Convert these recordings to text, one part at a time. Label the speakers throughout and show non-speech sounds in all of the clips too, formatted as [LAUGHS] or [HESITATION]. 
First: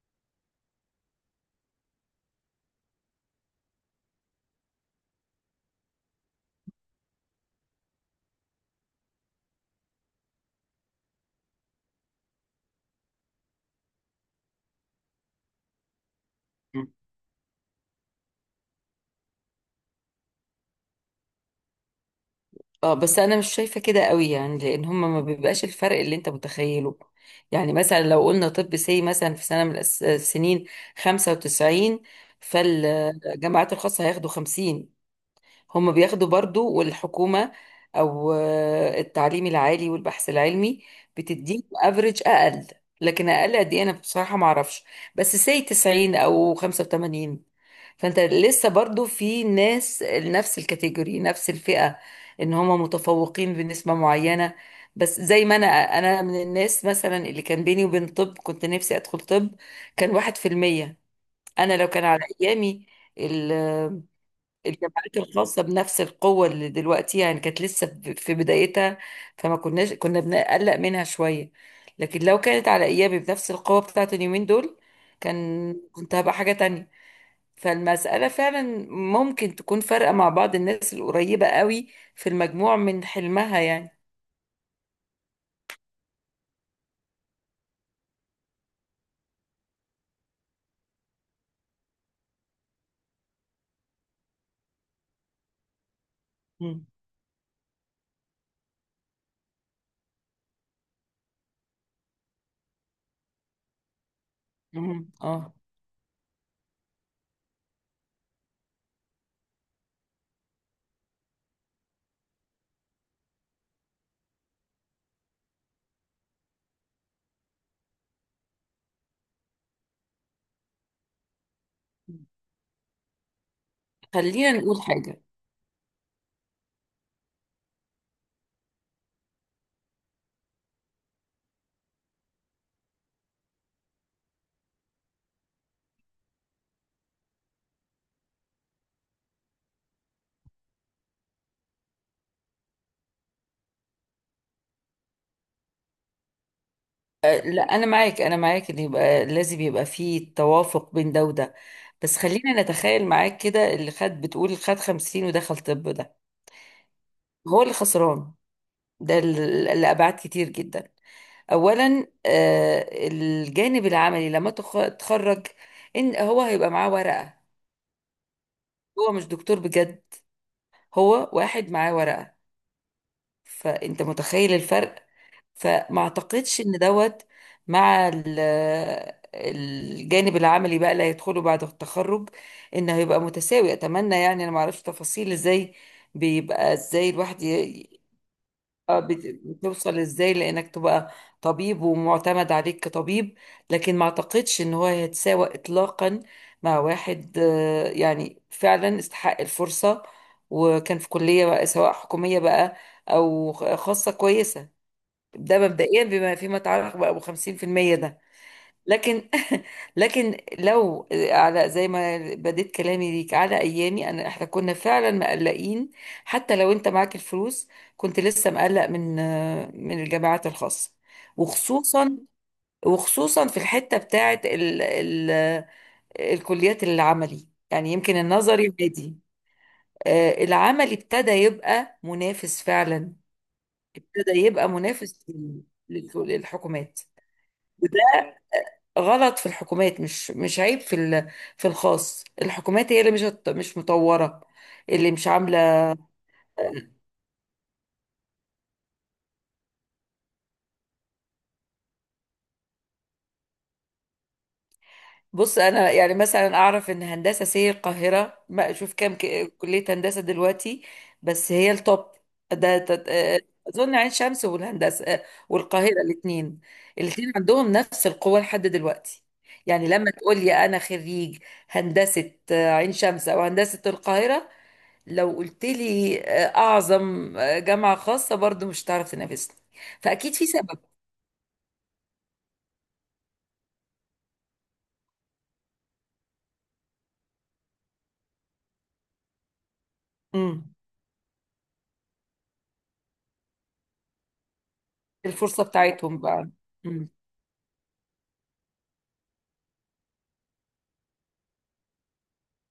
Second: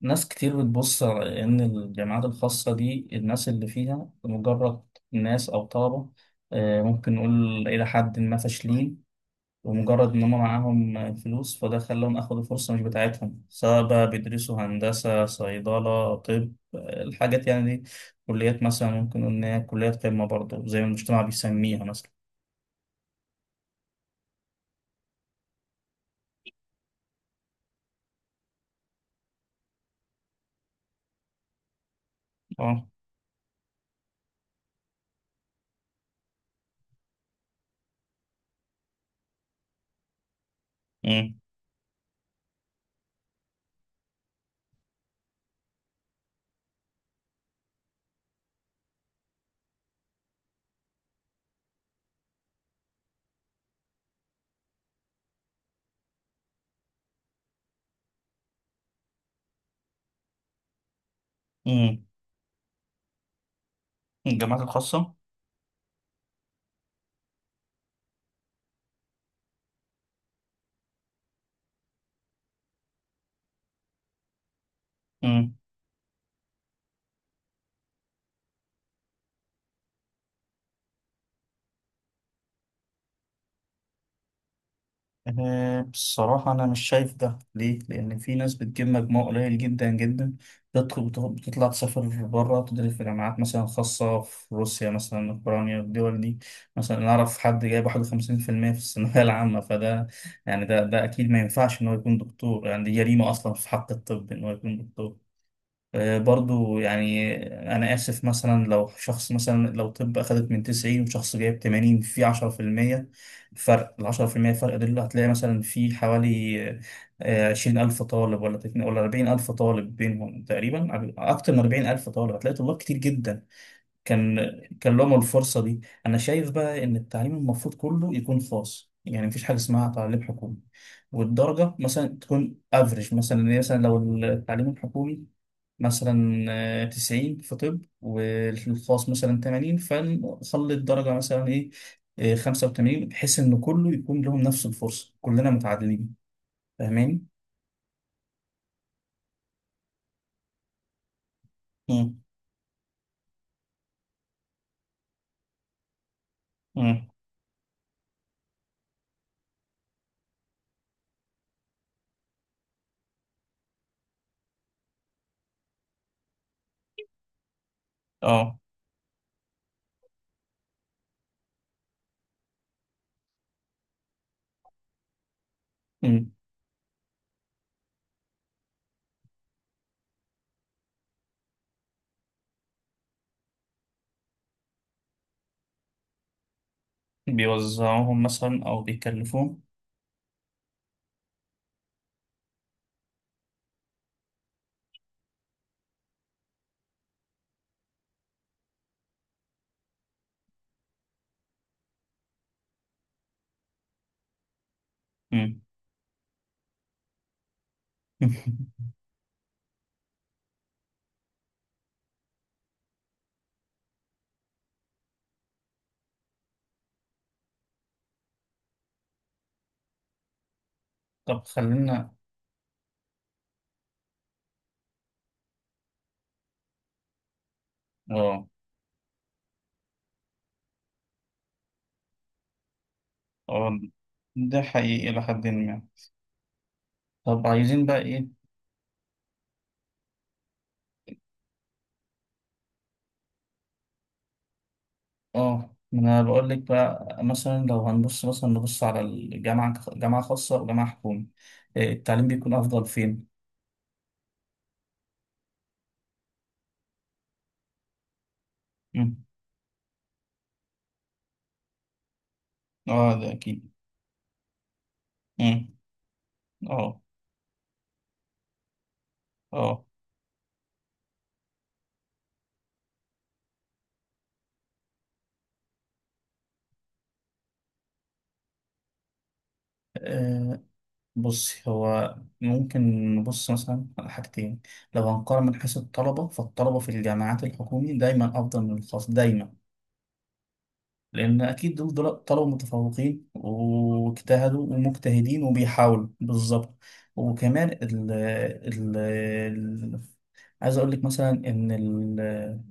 Speaker 1: ناس كتير بتبص على إن الجامعات الخاصة دي الناس اللي فيها مجرد ناس أو طلبة. ممكن نقول إلى حد ما فاشلين، ومجرد إن هم معاهم فلوس فده خلاهم أخدوا فرصة مش بتاعتهم، سواء بقى بيدرسوا هندسة، صيدلة، طب،
Speaker 2: مم.
Speaker 1: الحاجات يعني دي. كليات مثلا ممكن نقول إن هي كليات قمة برضه زي ما المجتمع بيسميها مثلا.
Speaker 2: اه، بس انا مش شايفه كده قوي، يعني لان هما ما بيبقاش الفرق اللي انت متخيله. يعني مثلا لو قلنا طب سي مثلا في سنه من السنين 95،
Speaker 1: اه.
Speaker 2: فالجامعات الخاصه هياخدوا 50. هما بياخدوا برضو، والحكومه او التعليم العالي والبحث العلمي
Speaker 1: أمم.
Speaker 2: بتديهم افريج اقل، لكن اقل قد ايه انا بصراحه ما اعرفش. بس سي 90 او 85، فانت لسه برضو في ناس نفس الكاتيجوري، نفس الفئة، ان هم متفوقين بنسبة معينة. بس زي ما انا من الناس مثلا اللي كان بيني وبين طب، كنت نفسي ادخل طب، كان 1%. انا لو كان
Speaker 1: أمم.
Speaker 2: على ايامي ال-
Speaker 1: الجامعات الخاصة.
Speaker 2: الجامعات الخاصة بنفس القوة اللي دلوقتي، يعني كانت لسه في بدايتها، فما كناش كنا بنقلق منها شوية، لكن لو كانت على ايامي بنفس القوة بتاعت اليومين دول، كان كنت هبقى حاجة تانية. فالمسألة فعلا ممكن تكون فارقة مع بعض الناس القريبة قوي في المجموع من حلمها، يعني.
Speaker 1: أنا بصراحة، أنا مش شايف ده، ليه؟ لأن في ناس بتجيب مجموع قليل جدا جدا بتطلع تسافر بره تدرس في جامعات مثلا خاصة، في روسيا مثلا، أوكرانيا، الدول دي.
Speaker 2: مم.
Speaker 1: مثلا أنا أعرف حد جايب 51% في الثانوية [LAUGHS] العامة، فده يعني ده ده أكيد ما ينفعش إن هو يكون دكتور، يعني دي جريمة أصلا في حق الطب إن هو يكون
Speaker 2: مم.
Speaker 1: دكتور.
Speaker 2: اه،
Speaker 1: برضو يعني أنا آسف، مثلا لو شخص مثلا لو طب أخدت من 90 وشخص جايب 80، في 10% فرق. ال 10% فرق دول هتلاقي مثلا في حوالي 20,000 طالب، ولا 40,000 طالب بينهم تقريبا. أكتر من 40,000 طالب هتلاقي، طلاب كتير جدا كان،
Speaker 2: خلينا نقول
Speaker 1: كان لهم
Speaker 2: حاجة.
Speaker 1: الفرصة دي. أنا شايف بقى إن التعليم المفروض كله يكون خاص، يعني مفيش حاجة اسمها تعليم حكومي، والدرجة مثلا تكون افريج. مثلا يعني مثلا لو التعليم الحكومي مثلا 90 في طب، والخاص مثلا 80، فنخلي الدرجة مثلا إيه، 85، بحيث إن كله يكون لهم نفس الفرصة، كلنا متعادلين. فاهمين؟
Speaker 2: أه، لا، أنا معاك، أنا معاك، إن يبقى لازم يبقى فيه توافق بين ده وده. بس
Speaker 1: مم.
Speaker 2: خلينا نتخيل معاك كده، اللي خد بتقول خد 50 ودخل طب ده،
Speaker 1: مم.
Speaker 2: هو اللي خسران. ده لأبعاد كتير جدا. أولا الجانب العملي، لما تخرج، إن هو هيبقى معاه ورقة،
Speaker 1: اه.
Speaker 2: هو مش دكتور بجد، هو واحد معاه ورقة. فانت متخيل الفرق؟ فما
Speaker 1: مم.
Speaker 2: اعتقدش ان دوت مع الجانب العملي بقى اللي هيدخله بعد التخرج، انه هيبقى متساوي. اتمنى، يعني انا ما اعرفش تفاصيل ازاي بيبقى، ازاي الواحد
Speaker 1: بيوزعوهم مثلا أو
Speaker 2: اه،
Speaker 1: بيكلفوهم.
Speaker 2: بتوصل ازاي لانك تبقى طبيب ومعتمد عليك كطبيب، لكن ما اعتقدش ان هو هيتساوى اطلاقا مع واحد يعني فعلا استحق الفرصة وكان في كلية بقى، سواء حكومية بقى او خاصة كويسة. ده
Speaker 1: مم.
Speaker 2: مبدئيا بما فيما يتعلق بقى ابو 50% ده.
Speaker 1: [LAUGHS]
Speaker 2: لكن [LAUGHS] لكن لو على زي ما بديت كلامي ليك على ايامي انا، احنا كنا فعلا مقلقين، حتى لو انت معاك الفلوس كنت لسه مقلق من [HESITATION] من الجامعات الخاصه،
Speaker 1: طب خلينا.
Speaker 2: وخصوصا، في الحته بتاعه ال [HESITATION] الكليات العملي. يعني يمكن
Speaker 1: اه.
Speaker 2: النظري بادي، العملي ابتدى يبقى منافس فعلا،
Speaker 1: اه،
Speaker 2: ابتدى
Speaker 1: ده
Speaker 2: يبقى
Speaker 1: حقيقي
Speaker 2: منافس
Speaker 1: إلى حد ما.
Speaker 2: للحكومات.
Speaker 1: طب عايزين بقى إيه.
Speaker 2: غلط في الحكومات، مش عيب في في الخاص، الحكومات هي اللي مش مطورة، اللي مش
Speaker 1: اه،
Speaker 2: عاملة.
Speaker 1: انا بقول لك بقى، مثلا لو هنبص مثلا نبص على الجامعه، جامعه خاصه وجامعه حكومي، إيه، التعليم بيكون افضل فين؟
Speaker 2: بص انا يعني مثلا اعرف ان هندسة سي القاهرة، ما اشوف كام
Speaker 1: مم.
Speaker 2: كلية هندسة دلوقتي، بس هي التوب. ده ده-
Speaker 1: اه، ده
Speaker 2: آه،
Speaker 1: اكيد.
Speaker 2: اظن عين شمس والهندسة
Speaker 1: مم.
Speaker 2: والقاهرة، الاثنين،
Speaker 1: اه.
Speaker 2: الاثنين عندهم نفس القوة لحد دلوقتي.
Speaker 1: اه.
Speaker 2: يعني لما تقول لي انا خريج هندسة عين شمس او هندسة القاهرة، لو قلت لي اعظم جامعة خاصة، برضو مش هتعرف تنافسني، فاكيد في
Speaker 1: آه،
Speaker 2: سبب.
Speaker 1: بصي، هو ممكن نبص مثلا على حاجتين. لو هنقارن من حيث الطلبه، فالطلبه في الجامعات الحكومي دايما افضل من الخاص دايما،
Speaker 2: امم
Speaker 1: لأن أكيد دول دول طلبة متفوقين واجتهدوا ومجتهدين
Speaker 2: الفرصة
Speaker 1: وبيحاولوا
Speaker 2: بتاعتهم بقى.
Speaker 1: بالظبط.
Speaker 2: امم
Speaker 1: وكمان عايز أقول لك مثلا إن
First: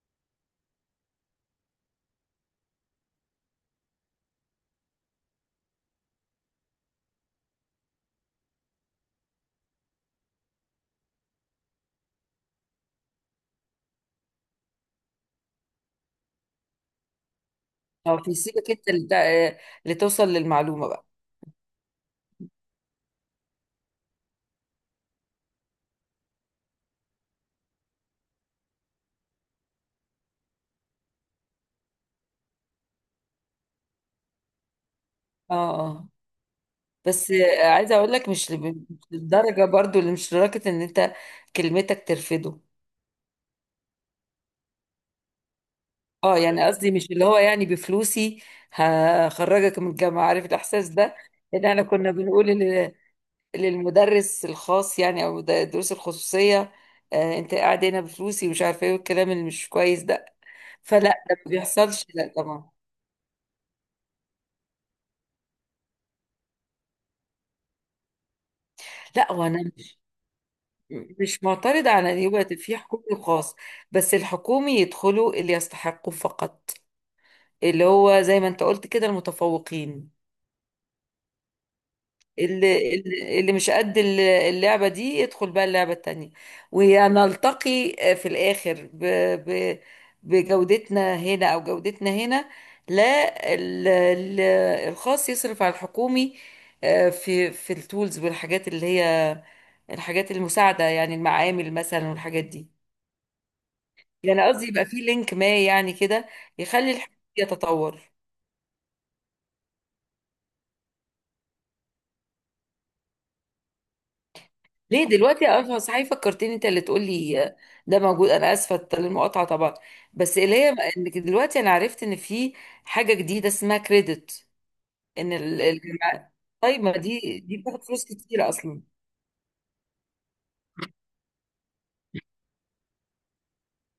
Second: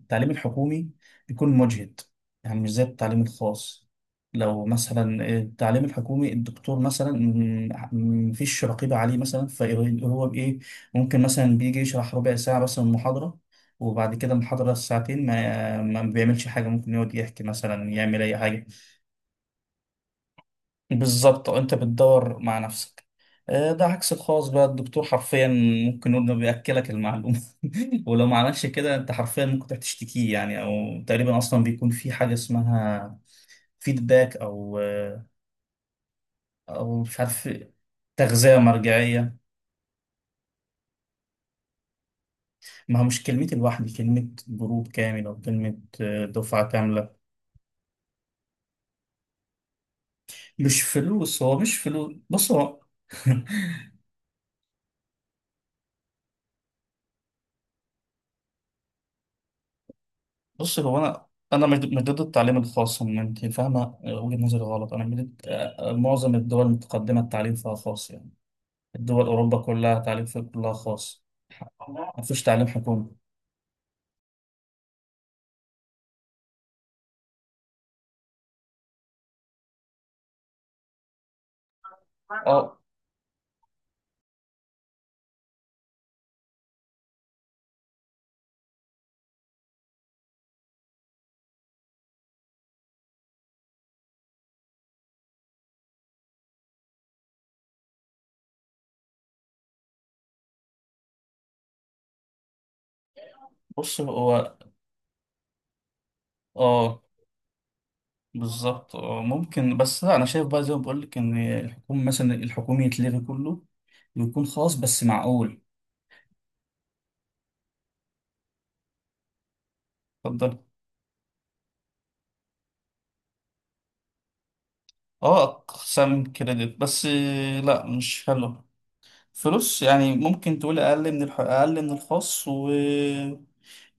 Speaker 1: التعليم الحكومي بيكون مجهد، يعني مش زي التعليم الخاص. لو مثلا التعليم الحكومي الدكتور مثلا مفيش رقيبة عليه مثلا، فهو بإيه، ممكن مثلا بيجي يشرح ربع ساعة مثلا محاضرة، وبعد كده المحاضرة الساعتين ما بيعملش حاجة، ممكن يقعد يحكي مثلا،
Speaker 2: اه،
Speaker 1: يعمل
Speaker 2: في،
Speaker 1: أي حاجة.
Speaker 2: سيبك انت اللي اللي توصل للمعلومة بقى.
Speaker 1: بالظبط، أنت بتدور مع نفسك. ده عكس الخاص بقى، الدكتور حرفيا ممكن نقول إنه بيأكلك المعلومة، [LAUGHS] ولو ما عملش كده أنت حرفيا ممكن تروح تشتكيه، يعني أو تقريبا أصلا بيكون في حاجة اسمها فيدباك أو
Speaker 2: اه، اه،
Speaker 1: أو مش
Speaker 2: بس
Speaker 1: عارف،
Speaker 2: عايزة اقول لك، مش
Speaker 1: تغذية
Speaker 2: مش
Speaker 1: مرجعية.
Speaker 2: للدرجة برضو، اللي مش لدرجة ان انت كلمتك ترفضه.
Speaker 1: ما هو مش كلمتي لوحدي، كلمة جروب كامل، أو كلمة
Speaker 2: اه، يعني
Speaker 1: دفعة
Speaker 2: قصدي
Speaker 1: كاملة.
Speaker 2: مش اللي هو يعني بفلوسي هخرجك من الجامعة، عارف
Speaker 1: مش
Speaker 2: الاحساس ده،
Speaker 1: فلوس، هو
Speaker 2: ان
Speaker 1: مش
Speaker 2: احنا كنا
Speaker 1: فلوس،
Speaker 2: بنقول
Speaker 1: بص هو. [LAUGHS]
Speaker 2: للمدرس الخاص يعني، او الدروس الخصوصيه، آه انت قاعد هنا بفلوسي ومش عارفه ايه والكلام اللي مش كويس ده.
Speaker 1: بص هو
Speaker 2: فلا،
Speaker 1: انا،
Speaker 2: ده ما
Speaker 1: انا مش
Speaker 2: بيحصلش،
Speaker 1: ضد
Speaker 2: لا
Speaker 1: التعليم
Speaker 2: طبعا.
Speaker 1: الخاص إن انت فاهمه وجهه نظري غلط. انا من معظم الدول المتقدمه التعليم فيها خاص يعني. الدول،
Speaker 2: لا،
Speaker 1: اوروبا
Speaker 2: وانا مش
Speaker 1: كلها تعليم فيها كلها خاص،
Speaker 2: مش معترضه على ان
Speaker 1: ما فيش
Speaker 2: يبقى
Speaker 1: تعليم
Speaker 2: في حكومي
Speaker 1: حكومي.
Speaker 2: وخاص، بس الحكومي يدخلوا اللي يستحقوا فقط، اللي هو زي ما انت قلت كده، المتفوقين.
Speaker 1: اه.
Speaker 2: اللي مش قد اللعبة دي يدخل بقى اللعبة التانية، ونلتقي في الآخر ب ب بجودتنا هنا أو جودتنا هنا. لا، ال- ال- الخاص يصرف على الحكومي، في التولز والحاجات اللي هي الحاجات المساعدة، يعني المعامل مثلا والحاجات دي.
Speaker 1: بص
Speaker 2: يعني
Speaker 1: هو.
Speaker 2: قصدي يبقى في لينك ما، يعني كده، يخلي
Speaker 1: اه.
Speaker 2: الحكومي يتطور.
Speaker 1: بالظبط، اه ممكن. بس لا انا شايف بقى زي ما بقول لك ان الحكومه مثلا، الحكومي يتلغي كله، ويكون خاص بس.
Speaker 2: ليه دلوقتي؟
Speaker 1: معقول.
Speaker 2: اه صحيح، فكرتني انت اللي تقولي، ده موجود. انا اسفه للمقاطعه طبعا، بس اللي
Speaker 1: اتفضل.
Speaker 2: هي انك دلوقتي، انا عرفت ان في حاجه جديده اسمها كريدت، ان
Speaker 1: اه، اقسام
Speaker 2: الجامعات.
Speaker 1: كريدت،
Speaker 2: طيب ما
Speaker 1: بس
Speaker 2: دي، بتاخد
Speaker 1: لا
Speaker 2: فلوس
Speaker 1: مش
Speaker 2: كتير
Speaker 1: حلو.
Speaker 2: اصلا.
Speaker 1: فلوس يعني، ممكن تقول اقل من اقل من الخاص و...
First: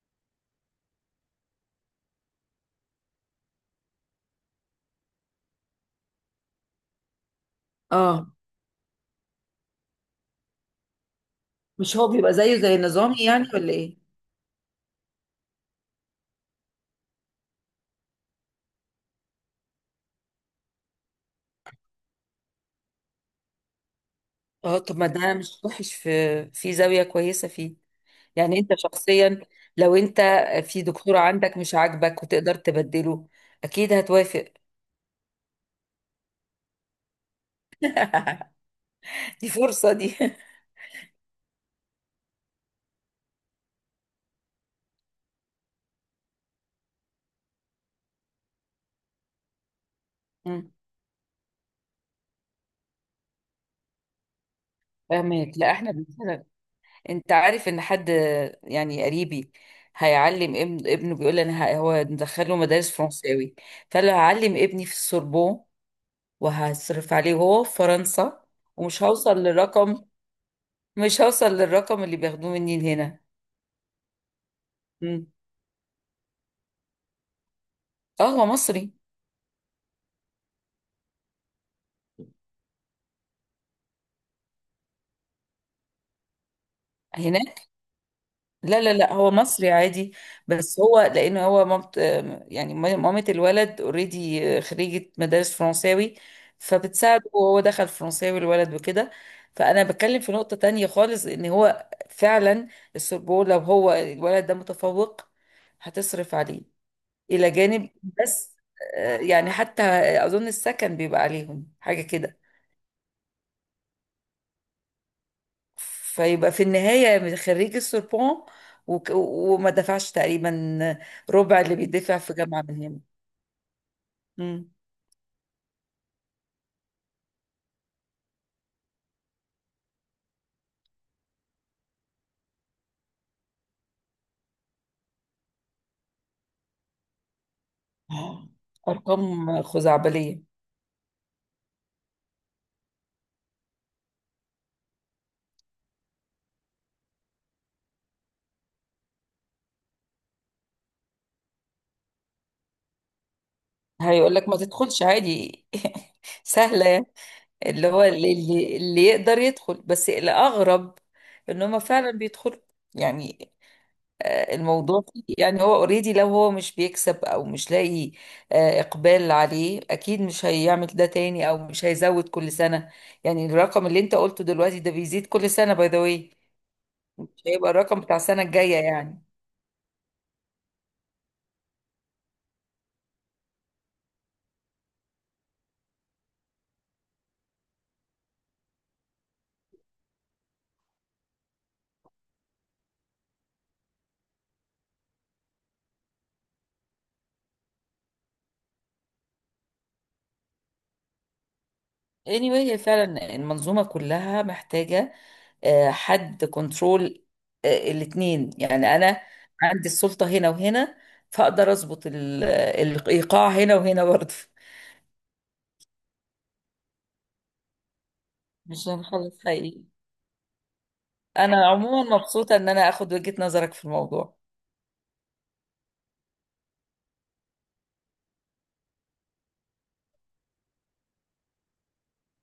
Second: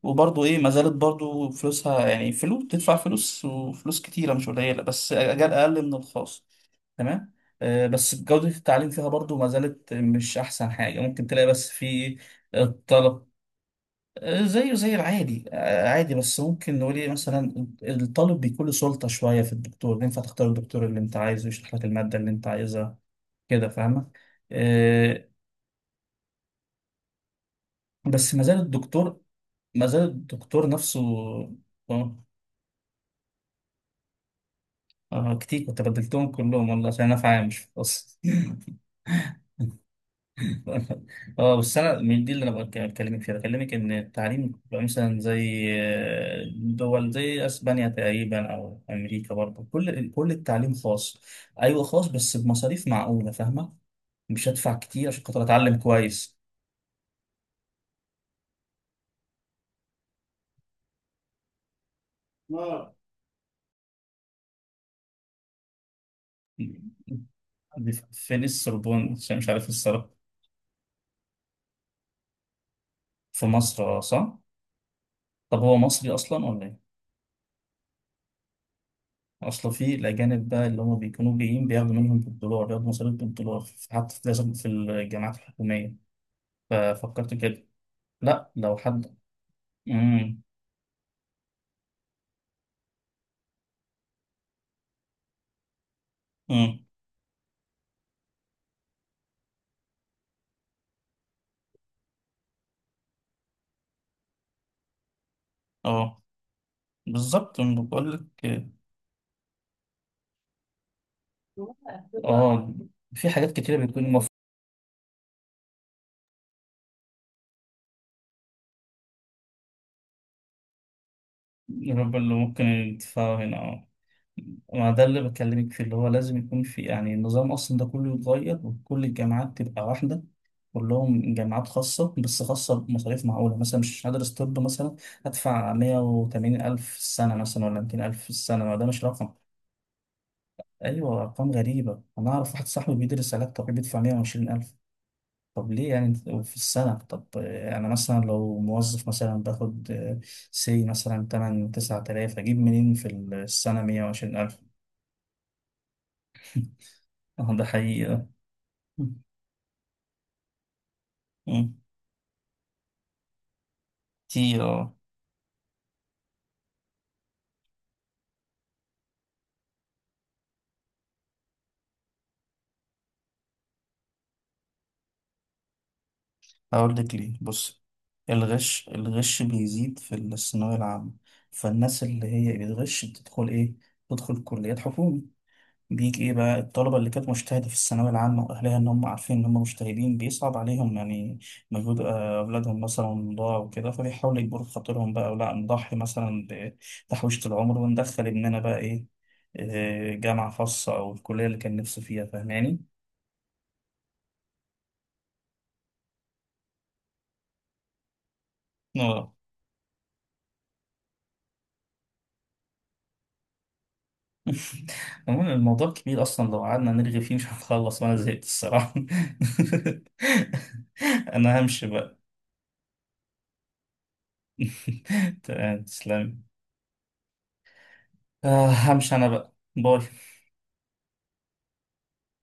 Speaker 1: وبرضه ايه، ما زالت برضه فلوسها، يعني فلوس، تدفع فلوس، وفلوس كتيره مش قليله، بس اجال اقل من الخاص. تمام. بس
Speaker 2: اه،
Speaker 1: جوده التعليم فيها برضه ما زالت مش احسن حاجه ممكن تلاقي، بس
Speaker 2: مش هو
Speaker 1: في
Speaker 2: بيبقى زيه زي نظامي
Speaker 1: الطلب.
Speaker 2: يعني، ولا ايه؟
Speaker 1: زيه زي العادي، عادي، بس ممكن نقول ايه، مثلا الطالب بيكون له سلطه شويه في الدكتور، ينفع تختار الدكتور اللي انت عايزه يشرح لك الماده اللي انت عايزها. كده فاهمه.
Speaker 2: اه، طب ما
Speaker 1: آه،
Speaker 2: ده مش وحش، في زاويه كويسه فيه.
Speaker 1: بس ما زال
Speaker 2: يعني انت
Speaker 1: الدكتور،
Speaker 2: شخصيا،
Speaker 1: ما
Speaker 2: لو
Speaker 1: زال
Speaker 2: انت
Speaker 1: الدكتور
Speaker 2: في
Speaker 1: نفسه.
Speaker 2: دكتور عندك مش
Speaker 1: آه،
Speaker 2: عاجبك وتقدر تبدله، اكيد هتوافق.
Speaker 1: كتير، كنت بدلتهم كلهم والله عشان انا في عامش بس.
Speaker 2: [LAUGHS]
Speaker 1: [LAUGHS]
Speaker 2: دي فرصه دي.
Speaker 1: اه بس انا من دي اللي انا بكلمك فيها، بكلمك ان التعليم بيبقى مثلا زي دول زي اسبانيا تقريبا او امريكا برضه، كل التعليم خاص. ايوه خاص، بس بمصاريف معقوله، فاهمه، مش هدفع كتير عشان خاطر
Speaker 2: فاهمك. لا،
Speaker 1: اتعلم
Speaker 2: احنا
Speaker 1: كويس.
Speaker 2: بنسأل. انت عارف ان حد، يعني قريبي هيعلم ابن ابنه، بيقول لي انا، هو مدخله مدارس
Speaker 1: اه.
Speaker 2: فرنساوي، فقال له هعلم ابني في السوربون، وهصرف عليه هو في
Speaker 1: [LAUGHS] دي
Speaker 2: فرنسا،
Speaker 1: فين
Speaker 2: ومش
Speaker 1: السربون؟ عشان
Speaker 2: هوصل
Speaker 1: مش عارف
Speaker 2: للرقم،
Speaker 1: الصراحه.
Speaker 2: مش هوصل للرقم اللي بياخدوه مني هنا.
Speaker 1: في مصر، صح.
Speaker 2: مم.
Speaker 1: طب هو مصري اصلا ولا ايه؟
Speaker 2: اه، هو مصري
Speaker 1: اصلا في الاجانب بقى اللي هم بيكونوا جايين بياخدوا منهم بالدولار، بياخدوا مصاريف بالدولار في- حتى في، لازم، في الجامعات الحكوميه، ففكرت كده.
Speaker 2: هناك.
Speaker 1: لا لو
Speaker 2: لا لا لا،
Speaker 1: حد.
Speaker 2: هو مصري عادي،
Speaker 1: امم.
Speaker 2: بس هو لانه هو، مامت، يعني مامة الولد اوريدي خريجة مدارس فرنساوي،
Speaker 1: امم.
Speaker 2: فبتساعده، وهو دخل فرنساوي الولد، وكده. فانا بتكلم في نقطة تانية خالص، ان هو فعلا السربون، لو هو الولد ده متفوق
Speaker 1: اه،
Speaker 2: هتصرف عليه، الى
Speaker 1: بالظبط، انا
Speaker 2: جانب
Speaker 1: بقول لك.
Speaker 2: بس يعني حتى اظن السكن بيبقى عليهم حاجة كده.
Speaker 1: اه، في حاجات كتيره بتكون المفروض.
Speaker 2: فيبقى في النهاية خريج السوربون، وما دفعش تقريبا ربع اللي
Speaker 1: الرب
Speaker 2: بيدفع في
Speaker 1: اللي
Speaker 2: جامعة
Speaker 1: ممكن
Speaker 2: من هنا.
Speaker 1: يدفعوا هنا، اه.
Speaker 2: مم.
Speaker 1: ما ده اللي بكلمك فيه، اللي هو لازم يكون في يعني، النظام أصلا ده كله يتغير، وكل الجامعات تبقى واحدة. كلهم جامعات خاصة، بس خاصة بمصاريف معقولة. مثلا مش هدرس طب مثلا هدفع 180,000 في السنة، مثلا ولا ميتين
Speaker 2: [GASPS]
Speaker 1: ألف في
Speaker 2: آه،
Speaker 1: السنة، ما ده مش رقم.
Speaker 2: أرقام خزعبلية.
Speaker 1: أيوة، أرقام غريبة. أنا أعرف واحد صاحبي بيدرس علاج طبيعي بيدفع 120,000. طب ليه يعني؟ في السنة. طب أنا مثلا لو موظف مثلا باخد سي مثلا تمن، 9,000، أجيب منين في السنة مية
Speaker 2: هيقول
Speaker 1: وعشرين
Speaker 2: لك ما
Speaker 1: ألف
Speaker 2: تدخلش عادي. [LAUGHS] سهلة يعني.
Speaker 1: اه، ده
Speaker 2: اللي هو
Speaker 1: حقيقي.
Speaker 2: اللي يقدر يدخل، بس الأغرب إن
Speaker 1: مم.
Speaker 2: هما فعلا بيدخلوا. يعني
Speaker 1: تي. اه.
Speaker 2: الموضوع يعني هو اوريدي، لو هو مش بيكسب او مش لاقي اقبال عليه، اكيد مش هيعمل ده تاني او مش هيزود كل سنة. يعني الرقم اللي انت قلته دلوقتي، ده بيزيد كل سنة، باي ذا واي.
Speaker 1: هقول لك
Speaker 2: مش
Speaker 1: ليه،
Speaker 2: هيبقى
Speaker 1: بص.
Speaker 2: الرقم بتاع السنة الجاية،
Speaker 1: الغش،
Speaker 2: يعني.
Speaker 1: الغش بيزيد في الثانوية العامة، فالناس اللي هي بتغش بتدخل ايه، بتدخل كليات حكومي. بيجي ايه بقى الطلبة اللي كانت مجتهدة في الثانوية العامة واهلها، ان هم عارفين ان هم مجتهدين، بيصعب عليهم يعني مجهود اولادهم مثلا ضاع، وكده فبيحاولوا يجبروا خاطرهم بقى، ولا نضحي مثلا بتحويشة العمر وندخل ابننا بقى ايه، جامعة خاصة او الكلية اللي كان نفسه فيها.
Speaker 2: Anyway، هي
Speaker 1: فاهماني؟
Speaker 2: فعلا المنظومة كلها محتاجة حد كنترول الاتنين، يعني انا
Speaker 1: اه.
Speaker 2: عندي السلطة هنا وهنا، فاقدر اظبط الايقاع هنا وهنا برضه.
Speaker 1: [LAUGHS] عموما الموضوع كبير اصلا، لو قعدنا نرغي فيه مش هنخلص، وانا زهقت
Speaker 2: مش
Speaker 1: الصراحه.
Speaker 2: هنخلص حقيقي.
Speaker 1: [LAUGHS] انا
Speaker 2: انا
Speaker 1: همشي
Speaker 2: عموما
Speaker 1: بقى.
Speaker 2: مبسوطة ان انا اخد وجهة نظرك في الموضوع.
Speaker 1: [LAUGHS] تمام، تسلمي. همشي انا بقى. باي.